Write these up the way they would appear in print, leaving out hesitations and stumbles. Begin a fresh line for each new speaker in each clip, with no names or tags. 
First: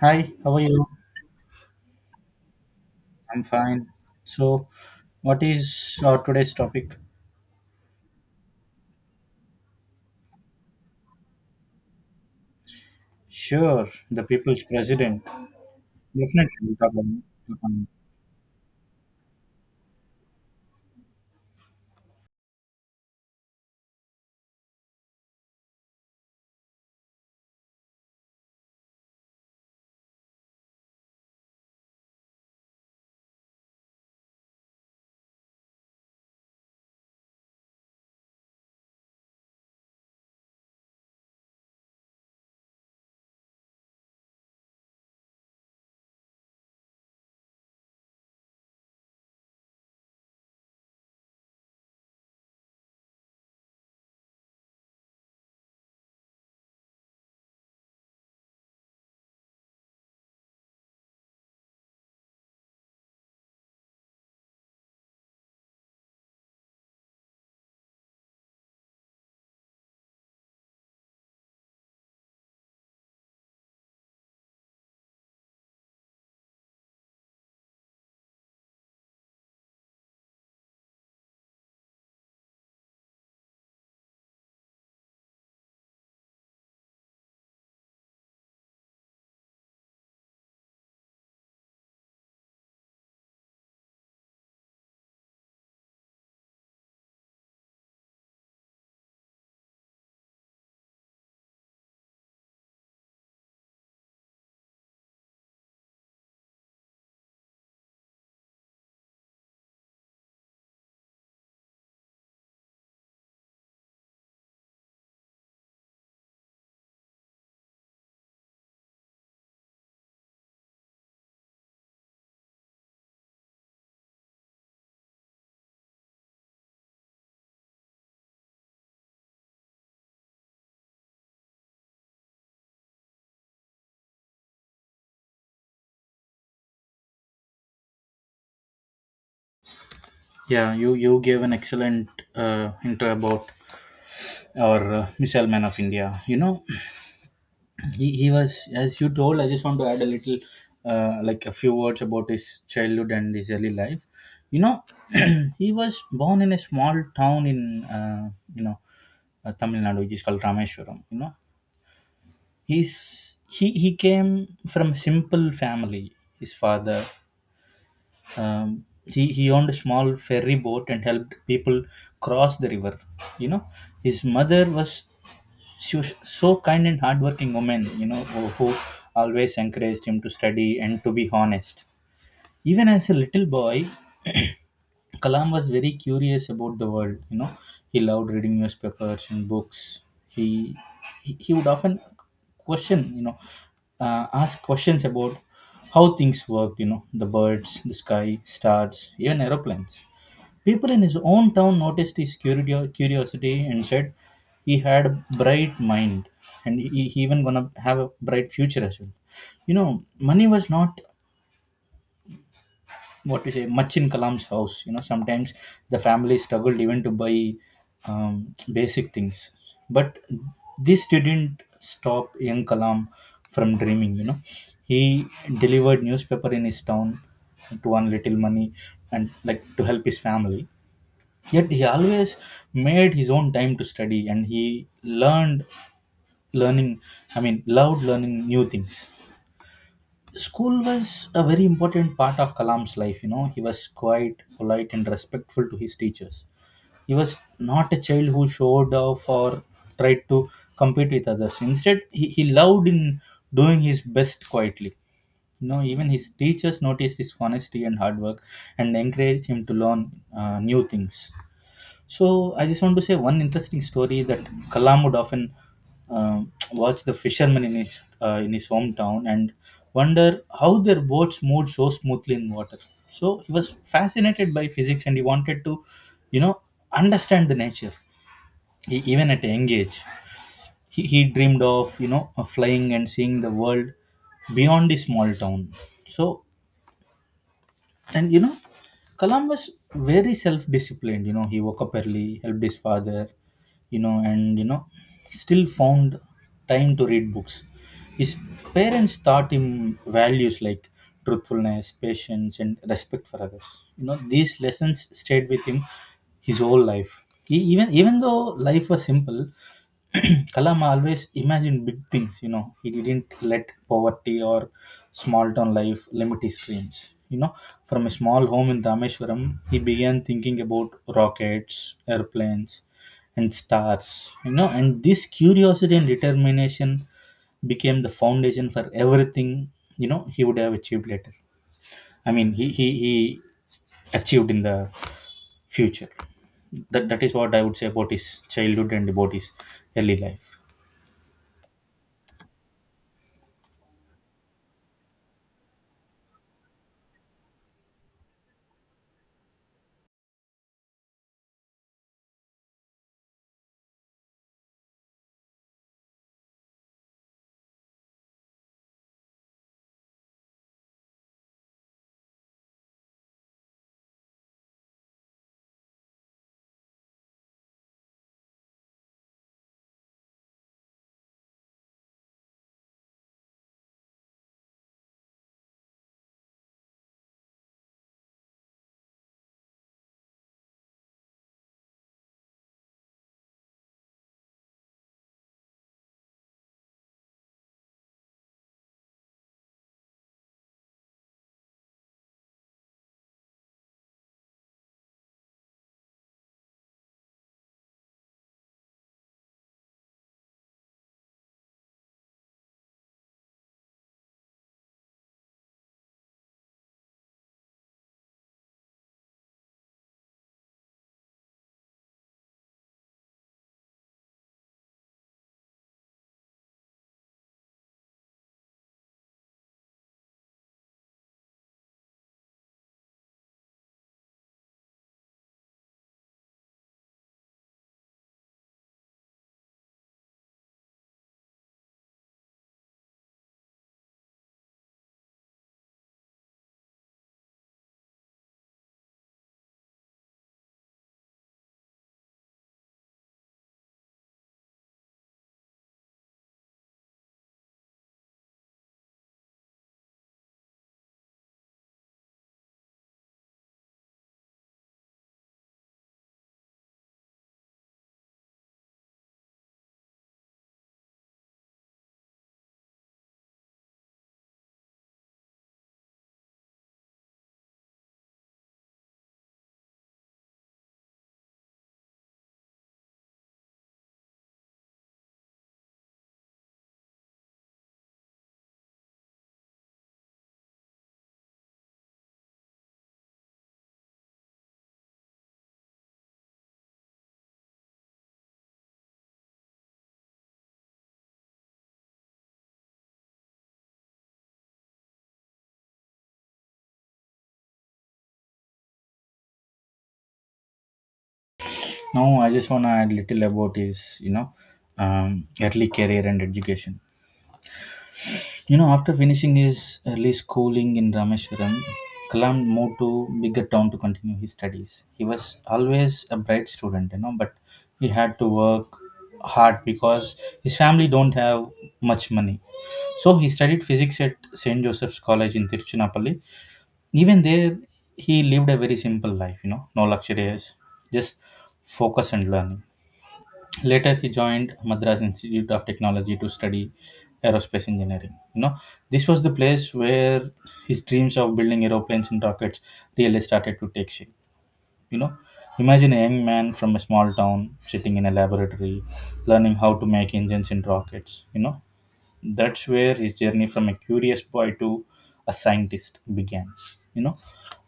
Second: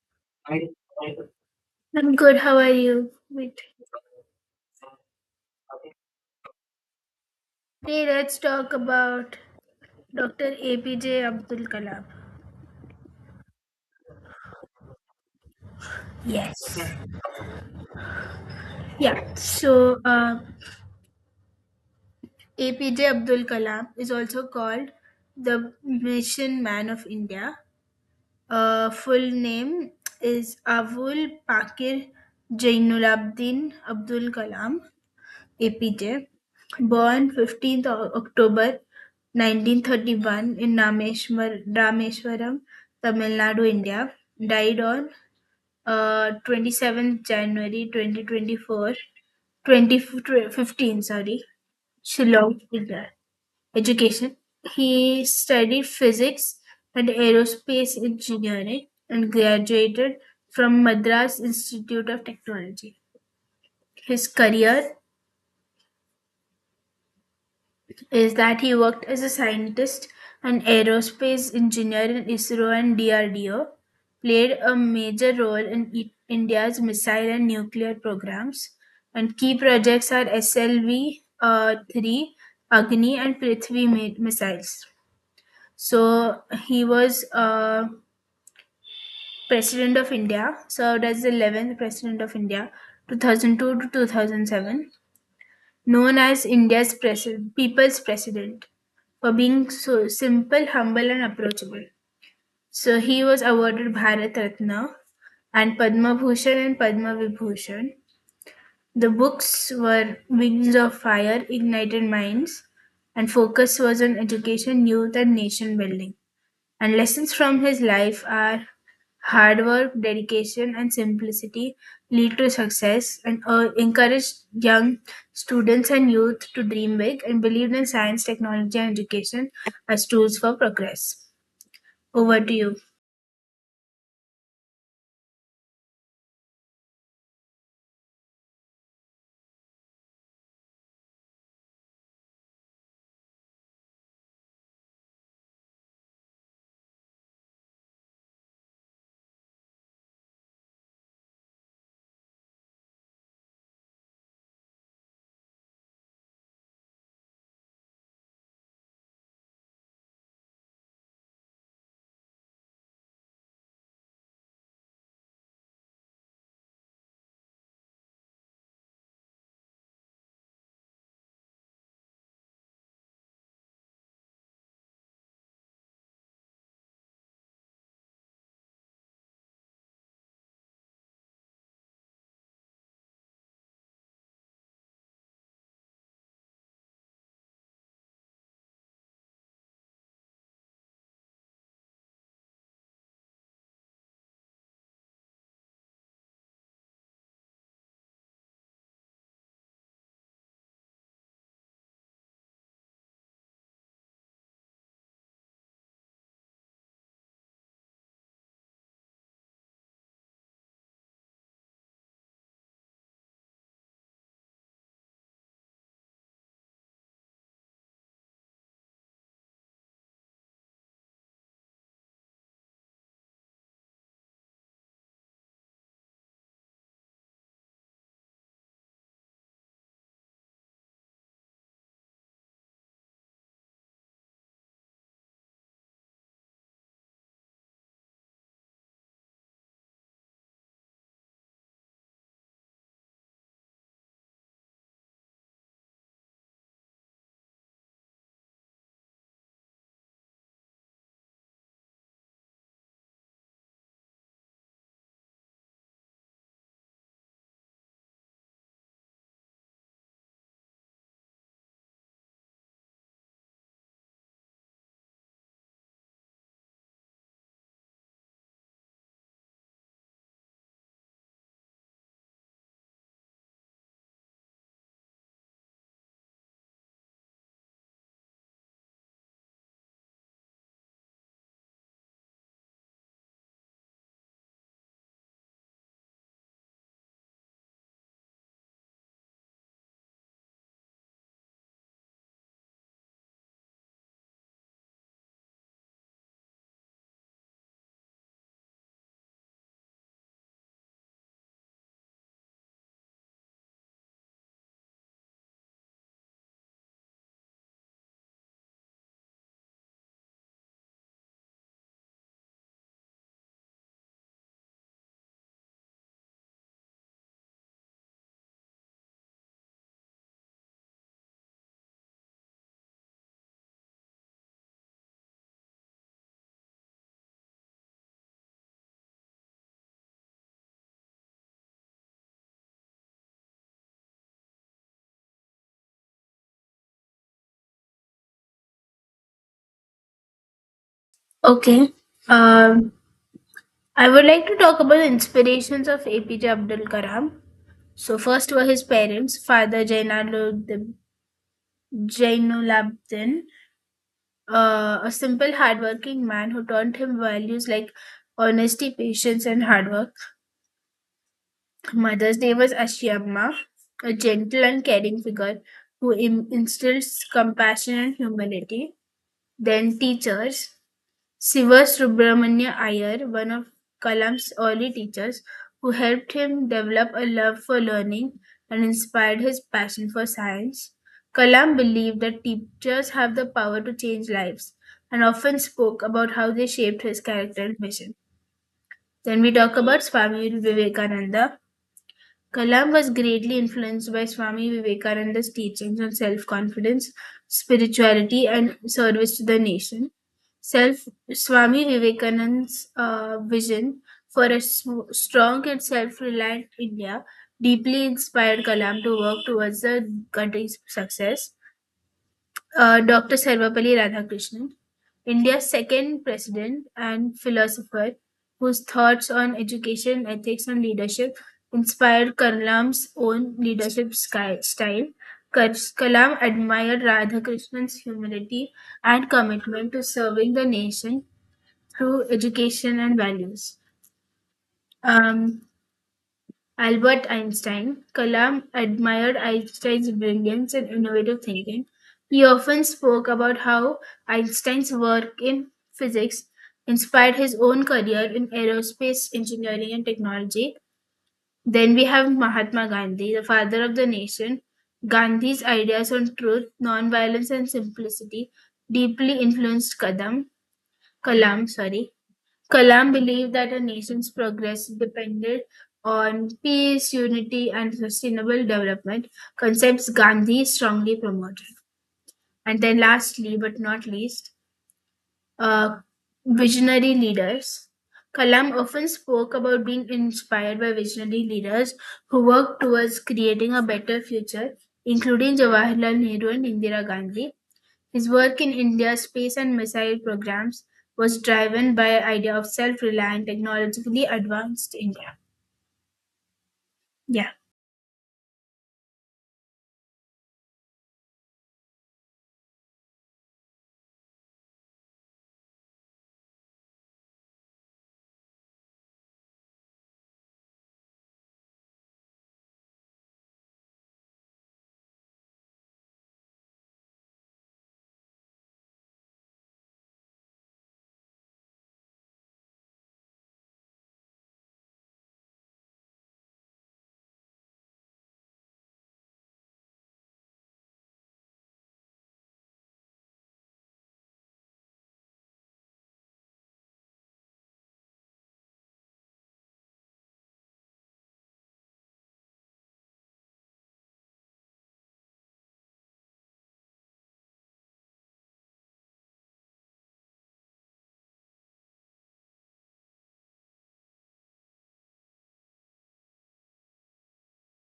Hi, how are you?
I'm good. How are you?
I'm
Wait.
fine. So, what is our today's topic?
Today, let's talk about Dr. APJ Abdul Kalam.
Sure, the people's president.
Yes.
Definitely, we'll talk
Okay.
about it.
Yeah. APJ Abdul Kalam is also called the Mission Man of India. Full name is Avul Pakir Jainulabdin Abdul Kalam. Epitaph, born 15th October 1931 in Rameswaram, Tamil Nadu, India, died on 27th January 2024, 2015, sorry, Shillong, India. Education. He studied physics and aerospace engineering and graduated from Madras Institute of Technology. His career is that he worked as a scientist, an aerospace engineer in ISRO and DRDO, played a major role in India's missile and nuclear programs, and key projects are SLV 3, Agni, and Prithvi missiles. So he was president of India, served as the 11th president of India, 2002 to 2007. Known as people's president for being so simple, humble, and approachable. So he was awarded Bharat Ratna and Padma Bhushan and Padma Vibhushan. The books were Wings of Fire, Ignited Minds, and focus was on education, youth, and nation building. And lessons from his life are hard work, dedication, and simplicity lead to success and encouraged young students and youth to dream big and believed in science, technology, and education as tools for progress. Over to you.
Yeah, you gave an excellent intro about our missile man of India. You know, he was as you told. I just want to add a little, like a few words about his childhood and his early life. You know, he was born in a small town in you know Tamil Nadu, which is called Rameswaram. You know, he came from a simple family. His father, he owned a small ferry boat and helped people cross the river, you know. His mother was, she was so kind and hardworking woman, you know, who always encouraged him to study and to be honest. Even as a little boy, Kalam was very curious about the world. You know, he loved reading newspapers and books. He he would often question, you know, ask questions about how things worked. You know, the birds, the sky, stars, even aeroplanes. People in his own town noticed his curiosity and said he had a bright mind and he even gonna have a bright future as well. You know, money was not what to say much in Kalam's house, you know. Sometimes the family struggled even to buy, um, basic things, but this didn't stop young Kalam from dreaming, you know. He delivered newspaper in his town to earn little money and like to help his family. Yet he always made his own time to study, and he learned learning I mean loved learning new things. School was a very important part of Kalam's life. You know, he was quite polite and respectful to his teachers. He was not a child who showed off or tried to compete with others. Instead, he loved in doing his best quietly. You know, even his teachers noticed his honesty and hard work and encouraged him to learn new things. So I just want to say one interesting story, that Kalam would often watch the fishermen in his hometown and wonder how their boats moved so smoothly in water. So he was fascinated by physics, and he wanted to, you know, understand the nature. He, even at a young age, he dreamed of, of flying and seeing the world beyond his small town. So, and you know, Columbus very self-disciplined. You know, he woke up early, helped his father. You know, and you know, still found time to read books. His parents taught him values like truthfulness, patience, and respect for others. You know, these lessons stayed with him his whole life. He, even even though life was simple, Kalam always imagined big things, you know. He didn't let poverty or small town life limit his dreams. You know, from a small home in Rameshwaram, he began thinking about rockets, airplanes, and stars. You know, and this curiosity and determination became the foundation for everything, you know, he would have achieved later. I mean, he achieved in the future. That is what I would say about his childhood and about his early life.
Okay. Um, I would like to talk about the inspirations of APJ Abdul Kalam. So first were his parents. Father Jainalabdin, a simple, hardworking man who taught him values like honesty, patience, and hard work. Mother's Day was Ashiyamma, a gentle and caring figure who instills compassion and humility. Then teachers. Siva-Subramanya Iyer, one of Kalam's early teachers, who helped him develop a love for learning and inspired his passion for science. Kalam believed that teachers have the power to change lives and often spoke about how they shaped his character and mission. Then we talk about Swami Vivekananda. Kalam was greatly influenced by Swami Vivekananda's teachings on self confidence, spirituality, and service to the nation. Self Swami Vivekananda's vision for a strong and self reliant India deeply inspired Kalam to work towards the country's success. Dr. Sarvapalli Radhakrishnan, India's second president and philosopher, whose thoughts on education, ethics, and leadership inspired Kalam's own leadership style. Kalam admired Radhakrishnan's humility and commitment to serving the nation through education and values. Um, Albert Einstein. Kalam admired Einstein's brilliance and innovative thinking. He often spoke about how Einstein's work in physics inspired his own career in aerospace engineering and technology. Then we have Mahatma Gandhi, the father of the nation. Gandhi's ideas on truth, nonviolence, and simplicity deeply influenced Kadam, Kalam. Sorry. Kalam believed that a nation's progress depended on peace, unity, and sustainable development, concepts Gandhi strongly promoted. And then, lastly but not least, uh, visionary leaders. Kalam often spoke about being inspired by visionary leaders who worked towards creating a better future, including Jawaharlal Nehru and Indira Gandhi. His work in India's space and missile programs was driven by an idea of self-reliant, technologically advanced India. Yeah,
No, I just want to add little about his, you know, early career and education. You know, after finishing his early schooling in Rameshwaram, Kalam moved to bigger town to continue his studies. He was always a bright student, you know, but he had to work hard because his family don't have much money. So he studied physics at St. Joseph's College in Tiruchirappalli. Even there, he lived a very simple life, you know, no luxurious, just focus and learning. Later he joined Madras Institute of Technology to study aerospace engineering, you know. This was the place where his dreams of building aeroplanes and rockets really started to take shape, you know. Imagine a young man from a small town sitting in a laboratory learning how to make engines and rockets, you know. That's where his journey from a curious boy to a scientist began. You know,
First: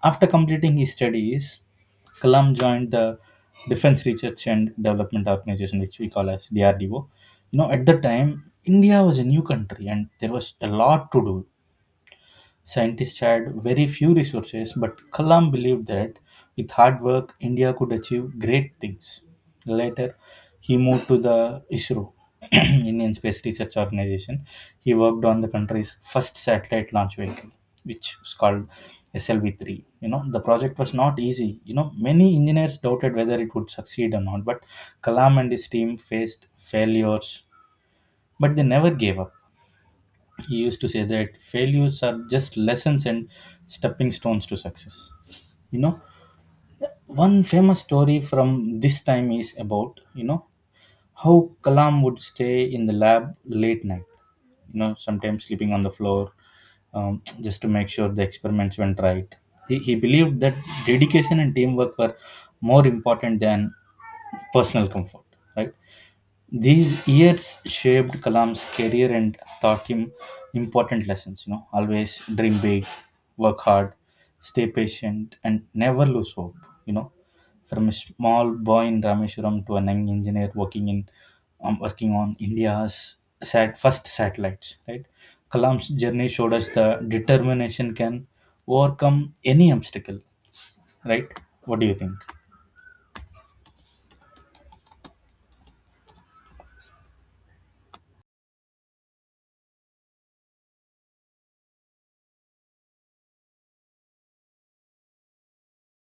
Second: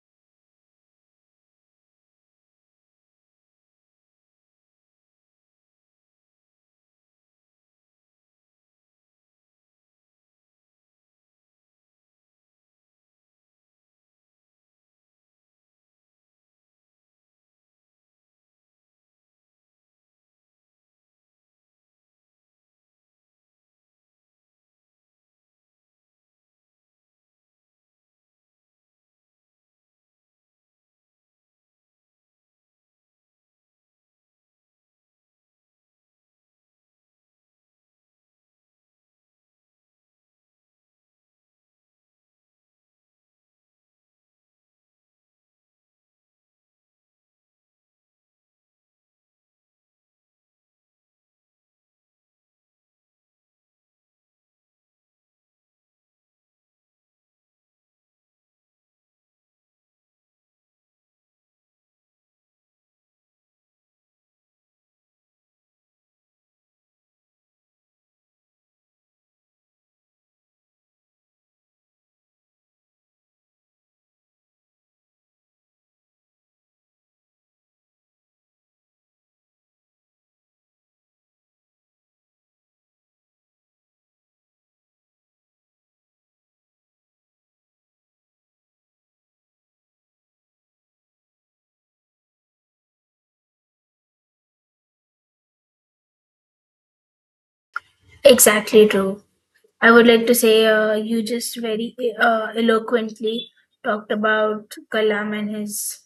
after completing his studies, Kalam joined the Defense Research and Development Organization, which we call as DRDO. You know, at the time, India was a new country and there was a lot to do. Scientists had very few resources, but Kalam believed that with hard work, India could achieve great things. Later, he moved to the ISRO, Indian Space Research Organization. He worked on the country's first satellite launch vehicle, which was called SLV-3. You know, the project was not easy. You know, many engineers doubted whether it would succeed or not, but Kalam and his team faced failures, but they never gave up. He used to say that failures are just lessons and stepping stones to success, you know. One famous story from this time is about, you know, how Kalam would stay in the lab late night, you know, sometimes sleeping on the floor, just to make sure the experiments went right. He believed that dedication and teamwork were more important than personal comfort, right? These years shaped Kalam's career and taught him important lessons. You know, always dream big, work hard, stay patient, and never lose hope. You know, from a small boy in Rameshwaram to a young engineer working in, working on India's first satellites. Right, Kalam's journey showed us the determination can overcome any obstacle. Right, what do you think?
exactly true. I would like to say you just very eloquently talked about Kalam and his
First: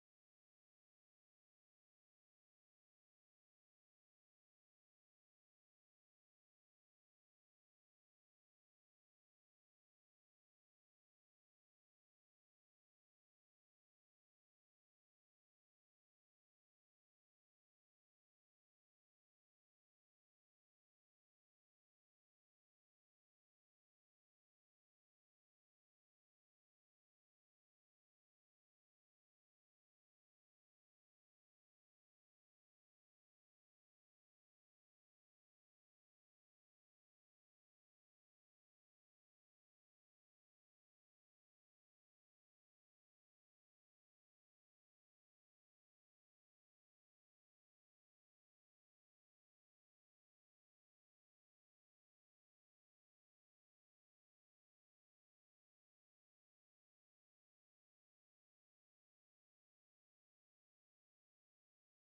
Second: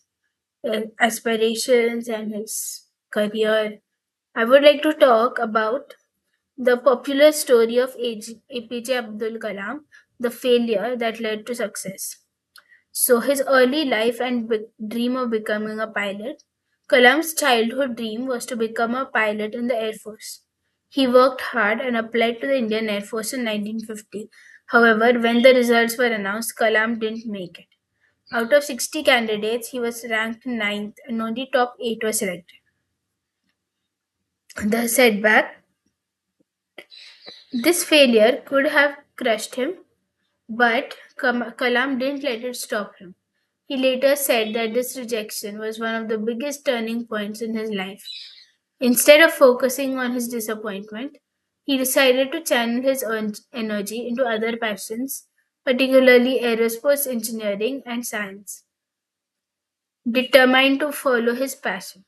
aspirations and his career. I would like to talk about the popular story of AJ APJ Abdul Kalam, the failure that led to success. So, his early life and dream of becoming a pilot. Kalam's childhood dream was to become a pilot in the Air Force. He worked hard and applied to the Indian Air Force in 1950. However, when the results were announced, Kalam didn't make it. Out of 60 candidates, he was ranked ninth, and only top 8 were selected. The setback, this failure could have crushed him, but Kalam didn't let it stop him. He later said that this rejection was one of the biggest turning points in his life. Instead of focusing on his disappointment, he decided to channel his energy into other passions, particularly aerospace engineering and science. Determined to follow his passion,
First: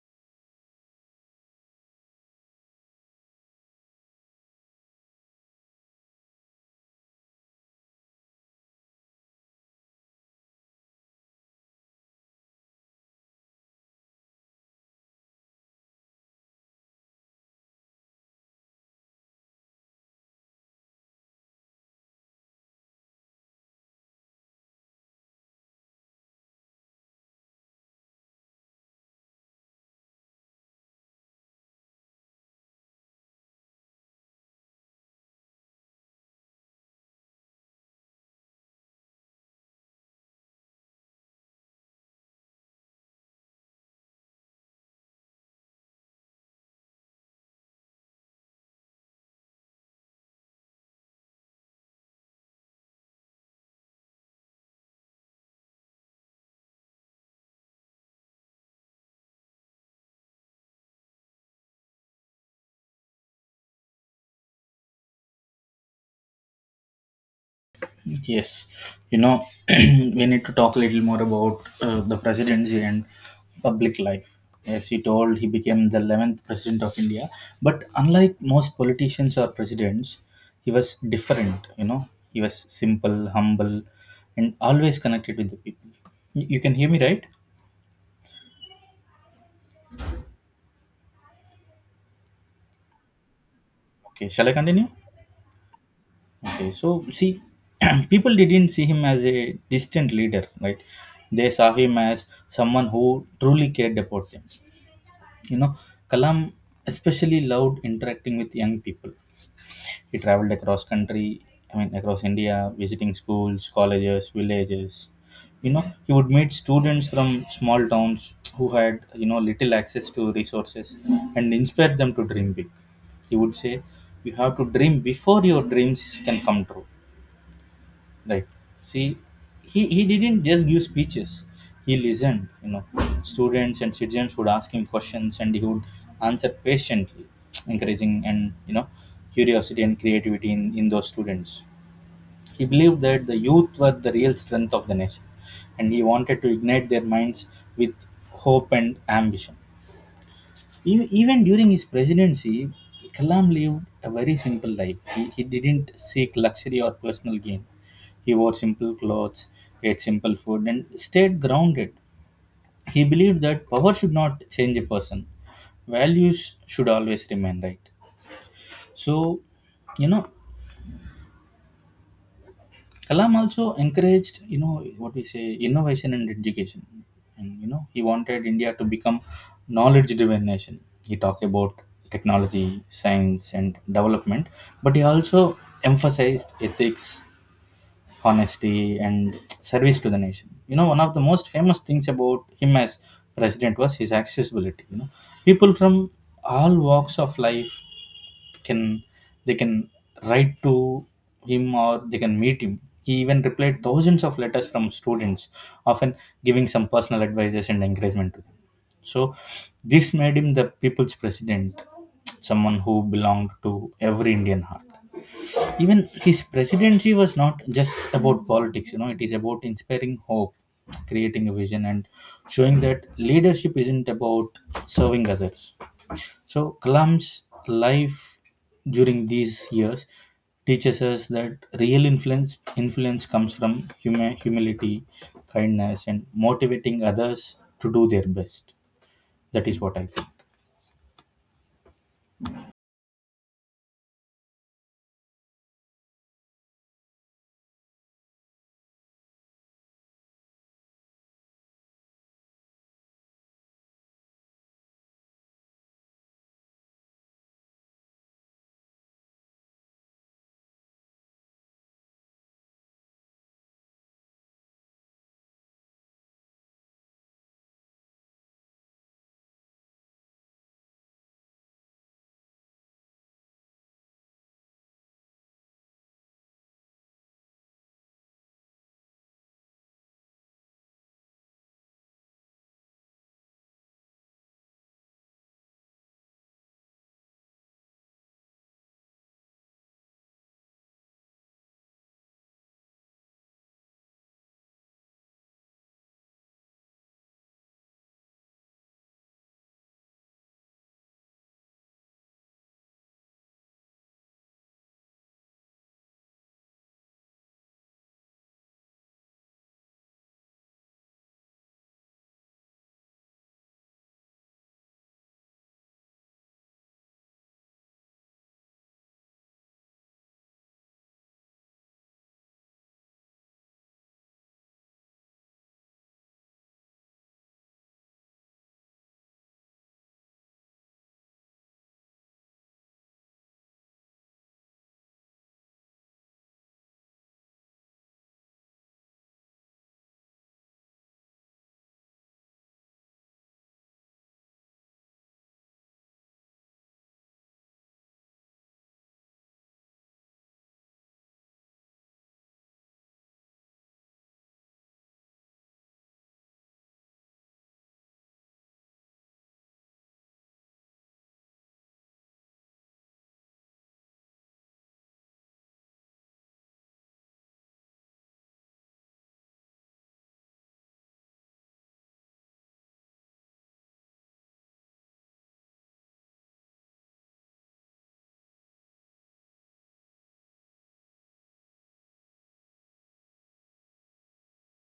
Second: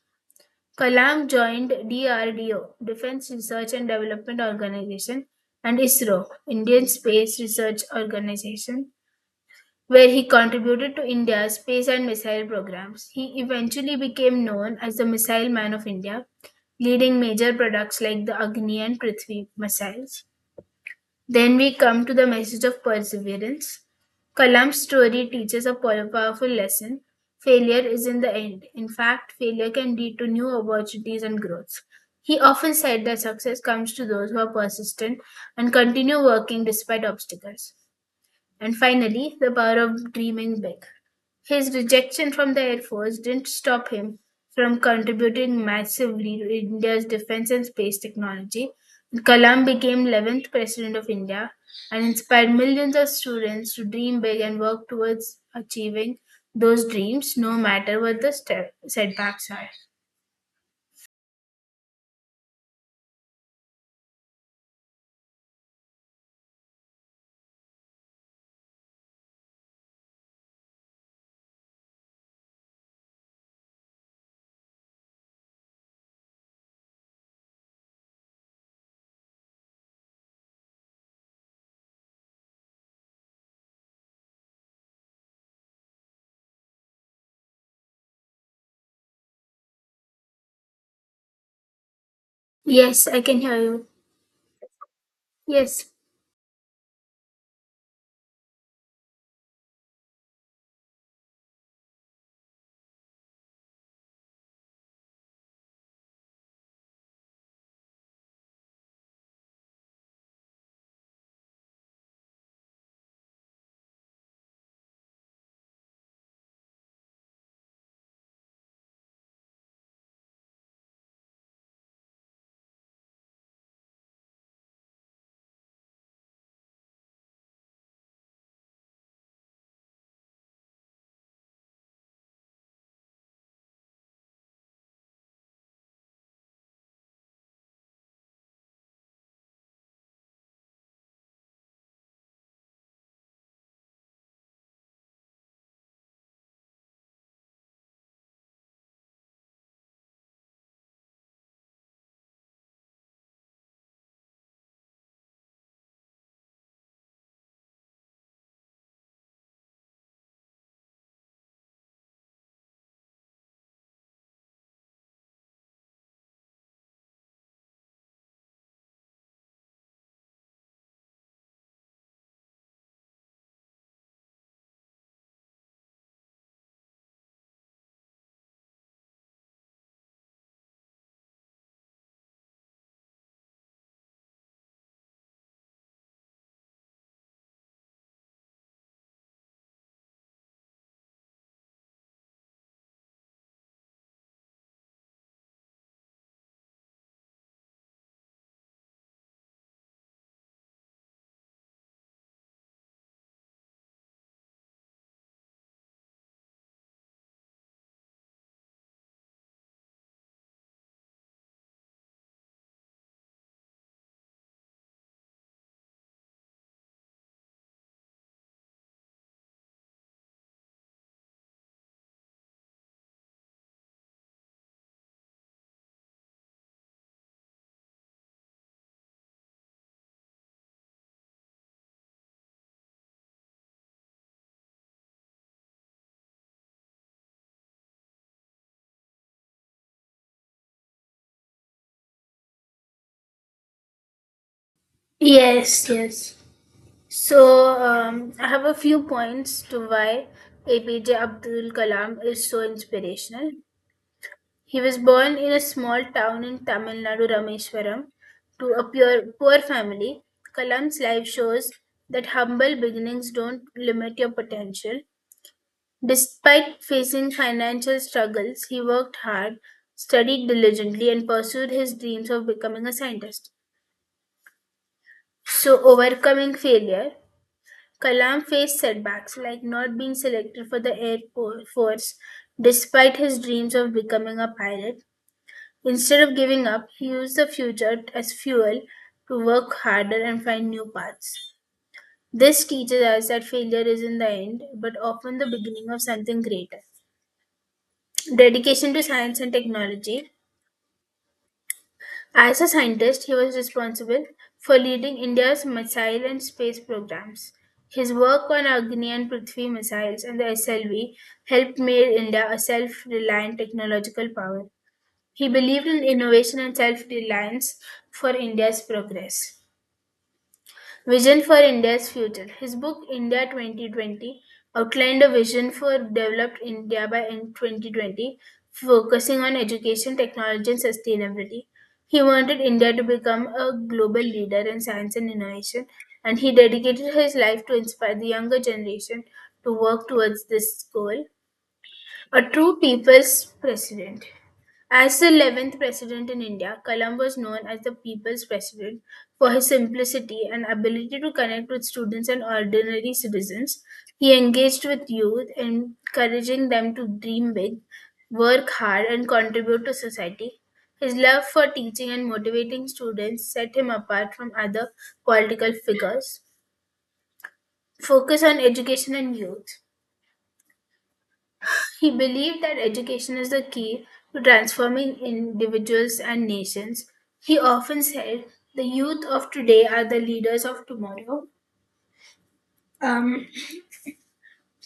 Kalam joined DRDO, Defense Research and Development Organization, and ISRO, Indian Space Research Organization, where he contributed to India's space and missile programs. He eventually became known as the Missile Man of India, leading major products like the Agni and Prithvi missiles. Then we come to the message of perseverance. Kalam's story teaches a powerful lesson. Failure is in the end. In fact, failure can lead to new opportunities and growth. He often said that success comes to those who are persistent and continue working despite obstacles. And finally, the power of dreaming big. His rejection from the Air Force didn't stop him from contributing massively to India's defense and space technology. Kalam became 11th President of India and inspired millions of students to dream big and work towards achieving those dreams, no matter what the setbacks are.
Yes, you know, we need to talk a little more about the presidency and public life. As he told, he became the 11th president of India. But unlike most politicians or presidents, he was different, you know. He was simple, humble, and always connected with the people. You can hear me, right?
Yes, I can hear you.
Okay, shall I continue?
Yes.
Okay, so see, people didn't see him as a distant leader, right? They saw him as someone who truly cared about them. You know, Kalam especially loved interacting with young people. He traveled across country, I mean across India, visiting schools, colleges, villages. You know, he would meet students from small towns who had, you know, little access to resources, and inspire them to dream big. He would say, "You have to dream before your dreams can come true," like, see, he didn't just give speeches, he listened, you know. Students and citizens would ask him questions, and he would answer patiently, encouraging, and you know, curiosity and creativity in those students. He believed that the youth were the real strength of the nation, and he wanted to ignite their minds with hope and ambition. Even during his presidency, Kalam lived a very simple life. He didn't seek luxury or personal gain. He wore simple clothes, ate simple food, and stayed grounded. He believed that power should not change a person, values should always remain right. So, you know, Kalam also encouraged, you know, what we say, innovation and education. And, you know, he wanted India to become knowledge-driven nation. He talked about technology, science, and development, but he also emphasized ethics, honesty, and service to the nation. You know, one of the most famous things about him as president was his accessibility. You know, people from all walks of life can, they can write to him, or they can meet him. He even replied thousands of letters from students, often giving some personal advices and encouragement to them. So this made him the people's president, someone who belonged to every Indian heart. Even his presidency was not just about politics, you know, it is about inspiring hope, creating a vision, and showing that leadership isn't about serving others. So Kalam's life during these years teaches us that real influence comes from humility, kindness, and motivating others to do their best. That is what I think.
Yes, yes. So, I have a few points to why APJ Abdul Kalam is so inspirational. He was born in a small town in Tamil Nadu, Rameswaram, to a pure, poor family. Kalam's life shows that humble beginnings don't limit your potential. Despite facing financial struggles, he worked hard, studied diligently, and pursued his dreams of becoming a scientist. So, overcoming failure. Kalam faced setbacks like not being selected for the Force despite his dreams of becoming a pilot. Instead of giving up, he used the future as fuel to work harder and find new paths. This teaches us that failure isn't the end, but often the beginning of something greater. Dedication to science and technology. As a scientist, he was responsible for leading India's missile and space programs. His work on Agni and Prithvi missiles and the SLV helped make India a self reliant technological power. He believed in innovation and self reliance for India's progress. Vision for India's future. His book India 2020 outlined a vision for developed India by in 2020, focusing on education, technology, and sustainability. He wanted India to become a global leader in science and innovation, and he dedicated his life to inspire the younger generation to work towards this goal. A true people's president. As the 11th president in India, Kalam was known as the people's president for his simplicity and ability to connect with students and ordinary citizens. He engaged with youth, encouraging them to dream big, work hard, and contribute to society. His love for teaching and motivating students set him apart from other political figures. Focus on education and youth. He believed that education is the key to transforming individuals and nations. He often said, the youth of today are the leaders of tomorrow. Um,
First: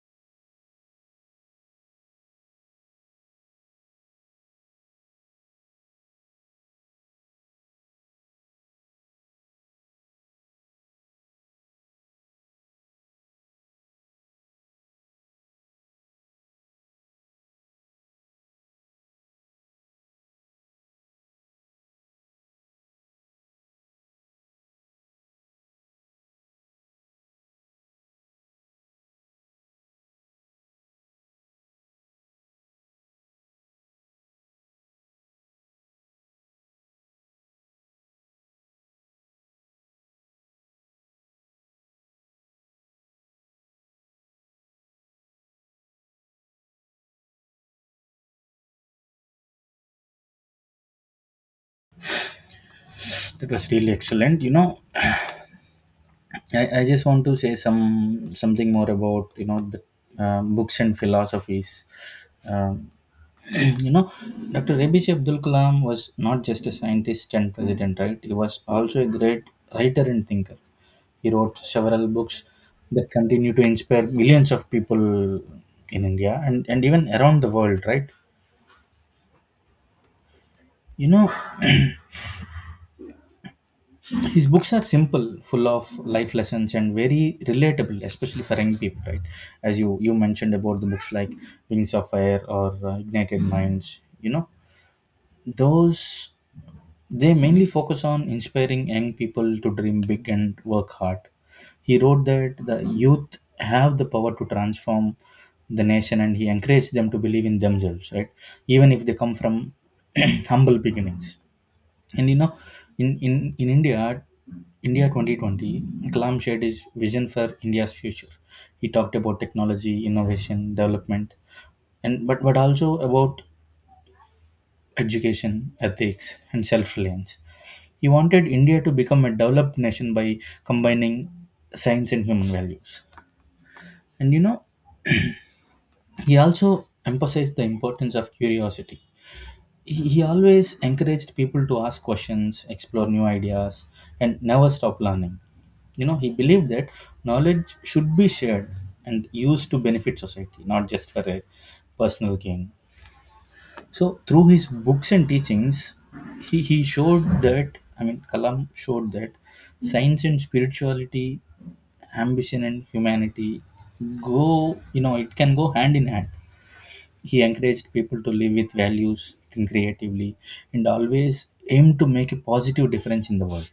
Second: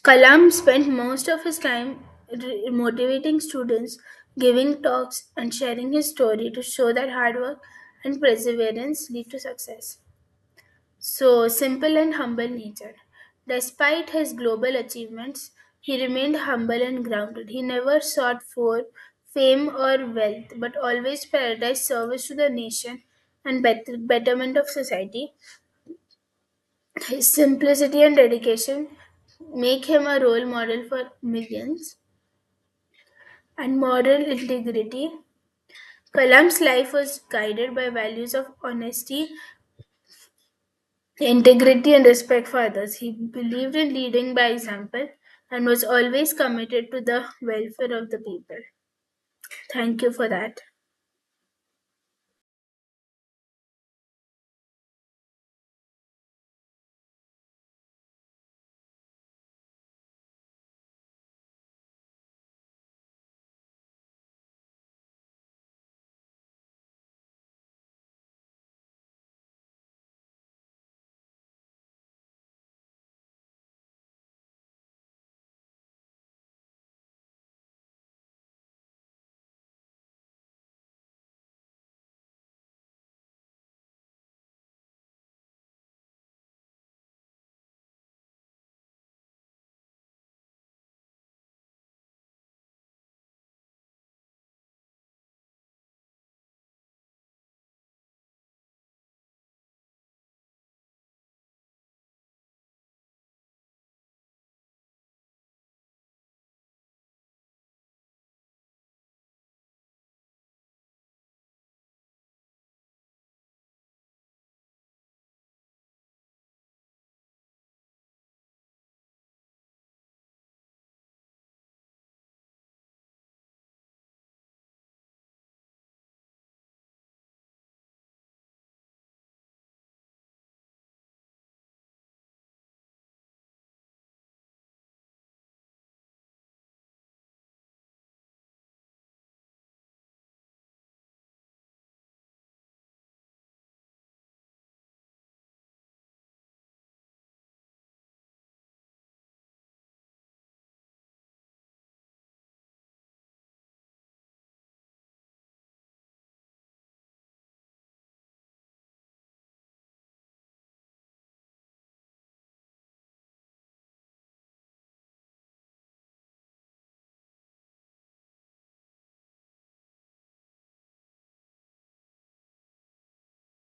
Kalam spent most of his time motivating students, giving talks, and sharing his story to show that hard work and perseverance lead to success. So simple and humble nature. Despite his global achievements, he remained humble and grounded. He never sought for fame or wealth, but always prioritized service to the nation and betterment of society. His simplicity and dedication make him a role model for millions and moral integrity. Kalam's life was guided by values of honesty integrity and respect for others. He believed in leading by example and was always committed to the welfare of the people. Thank you for that.
That was really excellent. You know, I just want to say something more about, you know, the books and philosophies. Um, you know, Dr. APJ Abdul Kalam was not just a scientist and president, right? He was also a great writer and thinker. He wrote several books that continue to inspire millions of people in India, and even around the world, right? You know, his books are simple, full of life lessons and very relatable, especially for young people, right? As you mentioned about the books like Wings of Fire or Ignited Minds, you know, those, they mainly focus on inspiring young people to dream big and work hard. He wrote that the youth have the power to transform the nation, and he encouraged them to believe in themselves, right? Even if they come from humble beginnings. And you know, in India, India 2020, Kalam shared his vision for India's future. He talked about technology, innovation, development, but also about education, ethics, and self reliance. He wanted India to become a developed nation by combining science and human values. And you know, he also emphasized the importance of curiosity. He always encouraged people to ask questions, explore new ideas, and never stop learning. You know, he believed that knowledge should be shared and used to benefit society, not just for a personal gain. So through his books and teachings, he showed that I mean Kalam showed that science and spirituality, ambition and humanity go it can go hand in hand. He encouraged people to live with values, think creatively, and always aim to make a positive difference in the world.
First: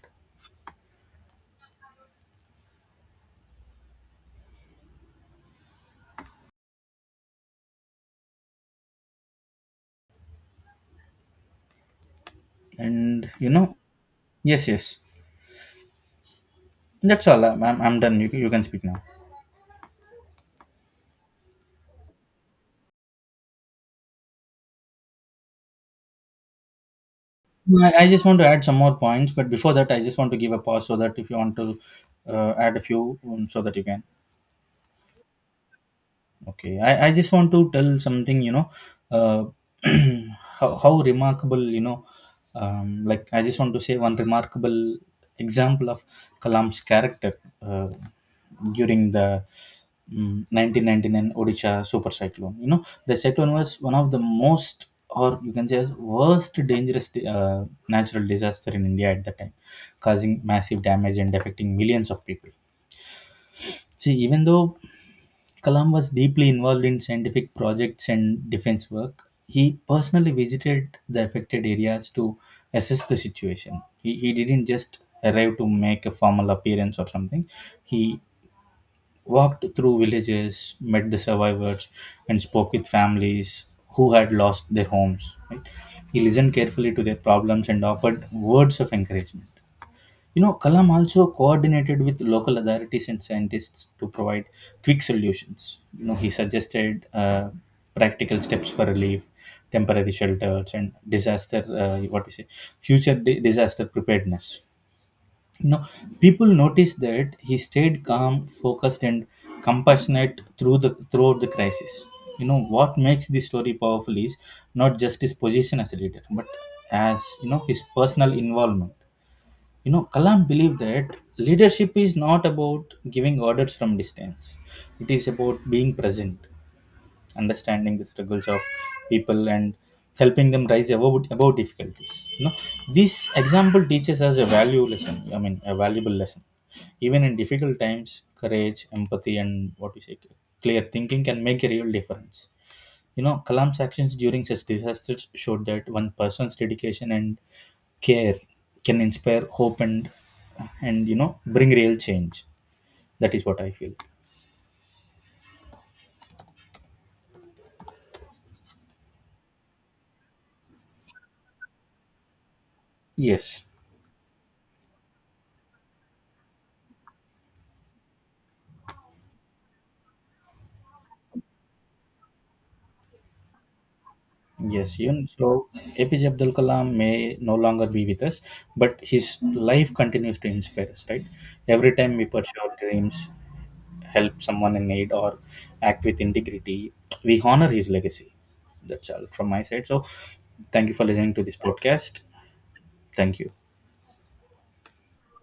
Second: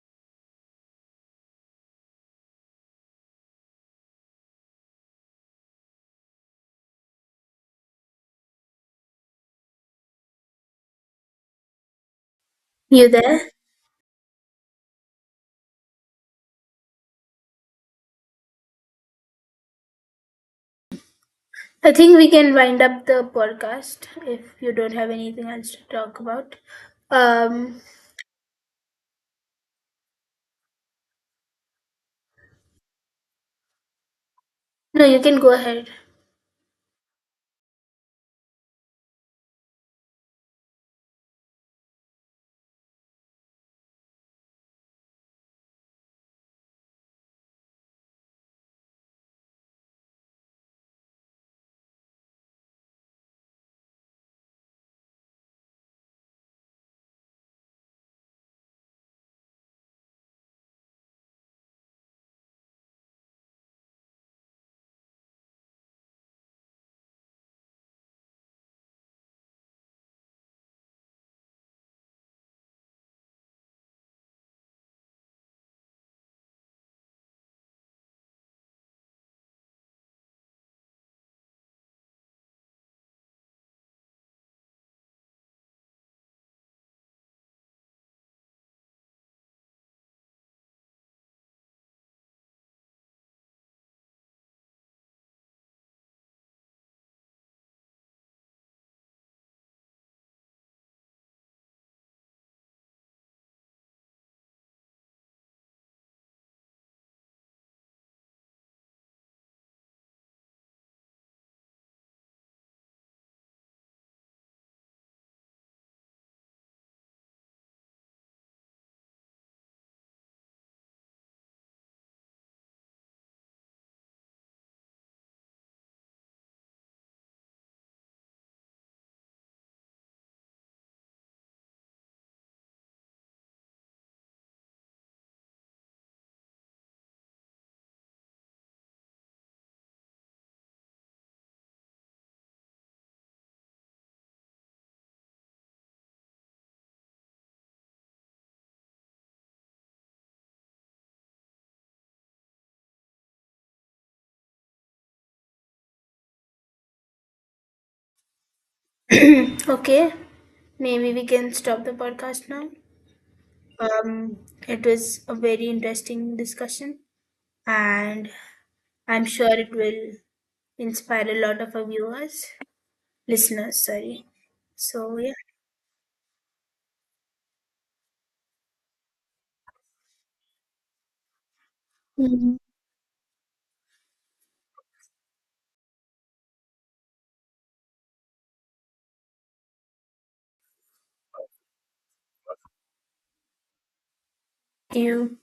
You
And
there?
you know, yes, yes, that's all. I'm done. You can speak now.
I think we can wind up the podcast if you don't have anything else to talk about. Um,
No, I just want to add some more points, but before that, I just want to give a pause so that if you want to add a few, so that you can.
no, you can go ahead.
Okay, I just want to tell something, you know, uh, how remarkable, you know, like I just want to say one remarkable example of Kalam's character during the 1999 Odisha super cyclone. You know, the cyclone was one of the most, or you can say, as worst dangerous natural disaster in India at that time, causing massive damage and affecting millions of people. See, even though Kalam was deeply involved in scientific projects and defense work. He personally visited the affected areas to assess the situation. He didn't just arrive to make a formal appearance or something. He walked through villages, met the survivors, and spoke with families who had lost their homes, right? He listened carefully to their problems and offered words of encouragement. You know, Kalam also coordinated with local authorities and scientists to provide quick solutions. You know, he suggested practical steps for relief, temporary shelters, and disaster. What we say, future disaster preparedness. You know, people noticed that he stayed calm, focused, and compassionate throughout the crisis. You know, what makes this story powerful is not just his position as a leader, but as you know his personal involvement. You know, Kalam believed that leadership is not about giving orders from distance. It is about being present, understanding the struggles of people and helping them rise above difficulties. You know, this example teaches us a value lesson. I mean, a valuable lesson. Even in difficult times, courage, empathy, and what you say, clear thinking can make a real difference. You know, Kalam's actions during such disasters showed that one person's dedication and care can inspire hope and bring real change. That is what I feel.
Okay, maybe we can stop the podcast now.
Yes.
Um, it was a very interesting discussion, and I'm sure it will inspire a lot of our viewers. Listeners, sorry. So,
Yes, even
yeah.
so, APJ Abdul Kalam may no longer be with us, but his life continues to inspire us, right? Every time we
Mhm.
pursue our dreams, help someone in need, or act with integrity, we honor his legacy. That's all from my side. So, thank you for listening to this podcast. Thank you.
Thank you.